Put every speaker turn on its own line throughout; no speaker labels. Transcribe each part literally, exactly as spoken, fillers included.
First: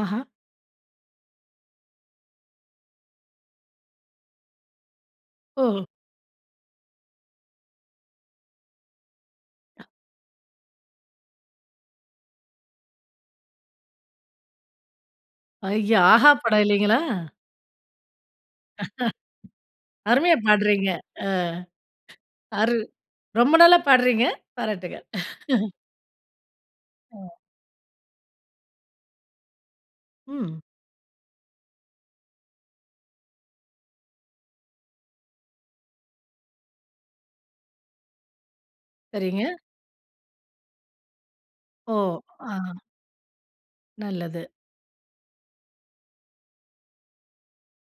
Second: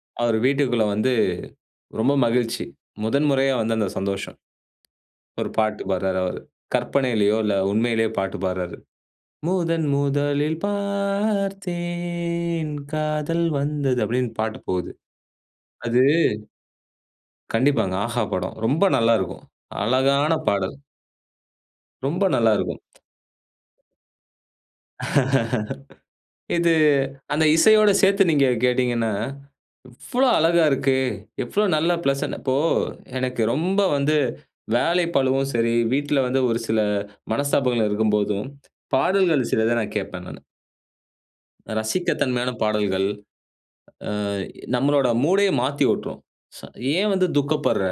ஆஹா!
அவரு வீட்டுக்குள்ள வந்து ரொம்ப மகிழ்ச்சி! முதன் முறையா வந்த அந்த சந்தோஷம். ஒரு பாட்டு
ஓ!
பாடுறாரு அவரு. கற்பனையிலேயோ இல்ல உண்மையிலேயே பாட்டு பாடுறாரு. முதன் முதலில் பார்த்தேன், காதல் வந்தது அப்படின்னு பாட்டு போகுது. அது
ஐயா! ஆஹா படம் இல்லைங்களா?
கண்டிப்பாங்க. ஆஹா படம். ரொம்ப நல்லா இருக்கும். அழகான
அருமையா
பாடல்.
பாடுறீங்க. ஆ.
ரொம்ப நல்லா
அரு
இருக்கும்.
ரொம்ப நல்லா பாடுறீங்க, பாராட்டுக்கள்.
இது
ம்.
அந்த இசையோடு சேர்த்து நீங்க கேட்டீங்கனா, எவ்வளவு அழகா
ம்.
இருக்கு! எவ்வளவு நல்ல பிளசன்ட் இப்போ எனக்கு ரொம்ப வந்து வேலை பழுவும் சரி, வீட்டில வந்து ஒரு சில மனஸ்தாபங்கள் இருக்கும்போதும்,
சரிங்க.
பாடல்கள் சிலத நான் கேட்பேன் நானு.
ஒ!
ரசிக்க தன்மையான
ஆ.
பாடல்கள், ஆ
நல்லது.
நம்மளோட மூடயே மாத்தி உட்டுரும். ச ஏன் வந்து துக்கப்படுற?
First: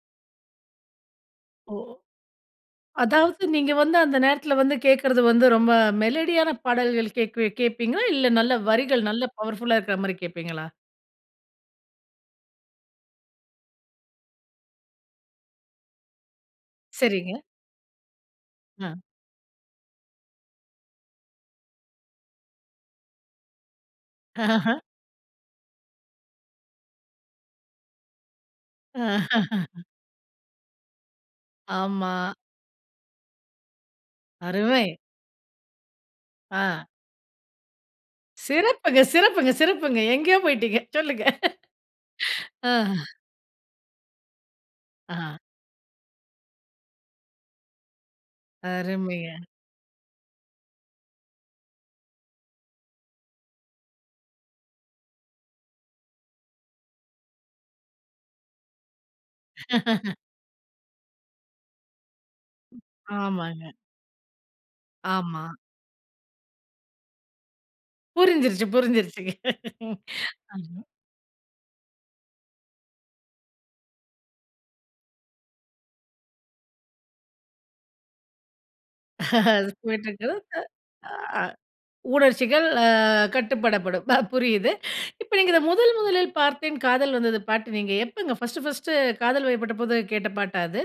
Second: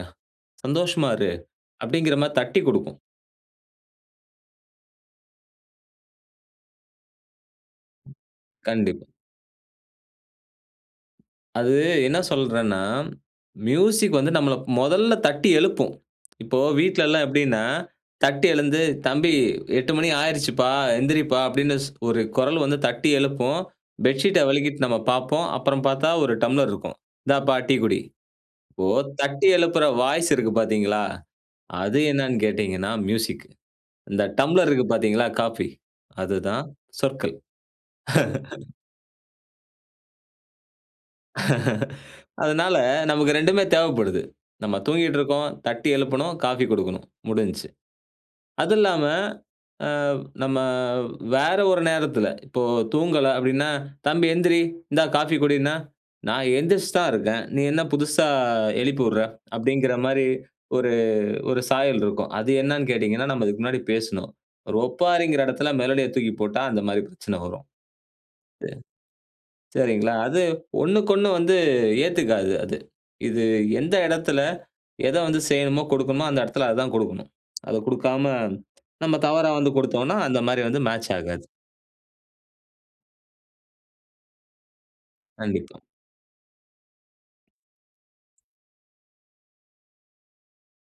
சந்தோஷமா இரு!
ஓ!
அப்படிங்கிற மாரி தட்டிக் குடுக்கும்.
அதாவது நீங்க வந்து அந்த நேரத்துல வந்து கேட்கிறது வந்து, ரொம்ப மெலடியான பாடல்கள் கேட்க கேட்பீங்களா? இல்ல நல்ல வரிகள்
கண்டிப்பா.
நல்ல பவர்ஃபுல்லா இருக்கிற மாரி கேட்பீங்களா?
அது என்ன சொல்றேன்னா, மியூசிக் வந்து நம்மள முதல்ல தட்டி எழுப்பும். இப்போ வீட்டில எல்லாம்
சரிங்க.
எப்படின்னா, தட்டி எழுந்து,
அ.
தம்பி எட்டு மணி ஆகிருச்சுப்பா, எந்திரிப்பா அப்படின்னு ஸ் ஒரு குரல் வந்து தட்டி எழுப்பும், பெட்ஷீட் வெலக்கிட்டு நம்ம பார்ப்போம். அப்புறம் பார்த்தா ஒரு டம்ளர் இருக்கும். "இந்தாப்பா, டீ குடி." இப்போ தட்டி எழுப்புற வாய்ஸ் இருக்கு பார்த்தீங்களா, அது
ஆமா.
என்னன்னு கேட்டீங்கன்னா மியூசிக் இந்த டம்ப்ளர் இருக்கு
அருமை.
பார்த்தீங்களா காஃபி, அதுதான்
ஆ.
சொற்கள்.
சிறப்புங்க சிறப்புங்க சிறப்புங்க. எங்கேயோ போய்ட்டீங்க. சொல்லுங்க. ஆ.
அதனால, நமக்கு ரெண்டுமே தேவப்படுது. நம்ம தூங்கிட்டு
ஆ.
இருக்கோம், தட்டி எழுப்பணும், காஃபி குடுக்கணும் முடிஞ்சிச்சு. அது இல்லாம
அருமைங்க.
ஆ நம்ம வேற ஒரு நேரத்தில, இப்போ தூங்கல அப்படின்னா, தம்பி எந்திரி இந்தா காஃபி குடின்னா, நான் எழுந்திரிச்சி தான் இருக்கேன். நீ என்ன புதுசா எழுப்பி விடுற? அப்படிங்கிற மாரி ஒரு ஒரு சாயல் இருக்கும். அது என்னன்னு கேட்டீங்கனா, நம்ம இதுக்கு
ஆமாங்க.
முன்னாடி பேசினோம். ஒரு ஒப்பாரிகிற
ஆமா.
இடத்தில, மெலடிய தூக்கி போட்டா அந்த மாரி பிரச்சன வரும்.
புரிஞ்சிருச்சு
இது
புரிஞ்சிருச்சுங்க.
சரிங்களா, அது ஒண்ணுக்கொண்ணு வந்து ஏத்துக்காது அது. இது எந்த இடத்துல, எத வந்து செய்யணுமோ கொடுக்கணுமோ அந்த இடத்துல அத தான் கொடுக்கணும். அத குடுக்காம, நம்ம தவறா வந்து
அது போயிட்டு
குடுத்தோம்னா
இருக்குது.
அந்த மாரி வந்து மேட்ச் ஆகாது.
உணர்ச்சிகள் அ கட்டுப்படப்படும், ப புரியுது. இப்போ நீங்க இதை
கண்டிப்பா.
முதல் முதலில் பார்த்தேன் காதல் வந்தது பாட்டு நீங்க எப்போங்க ஃபர்ஸ்ட்டு ஃபர்ஸ்ட்டு காதல் வயப்பட்டபோது கேட்ட பாட்டா அது?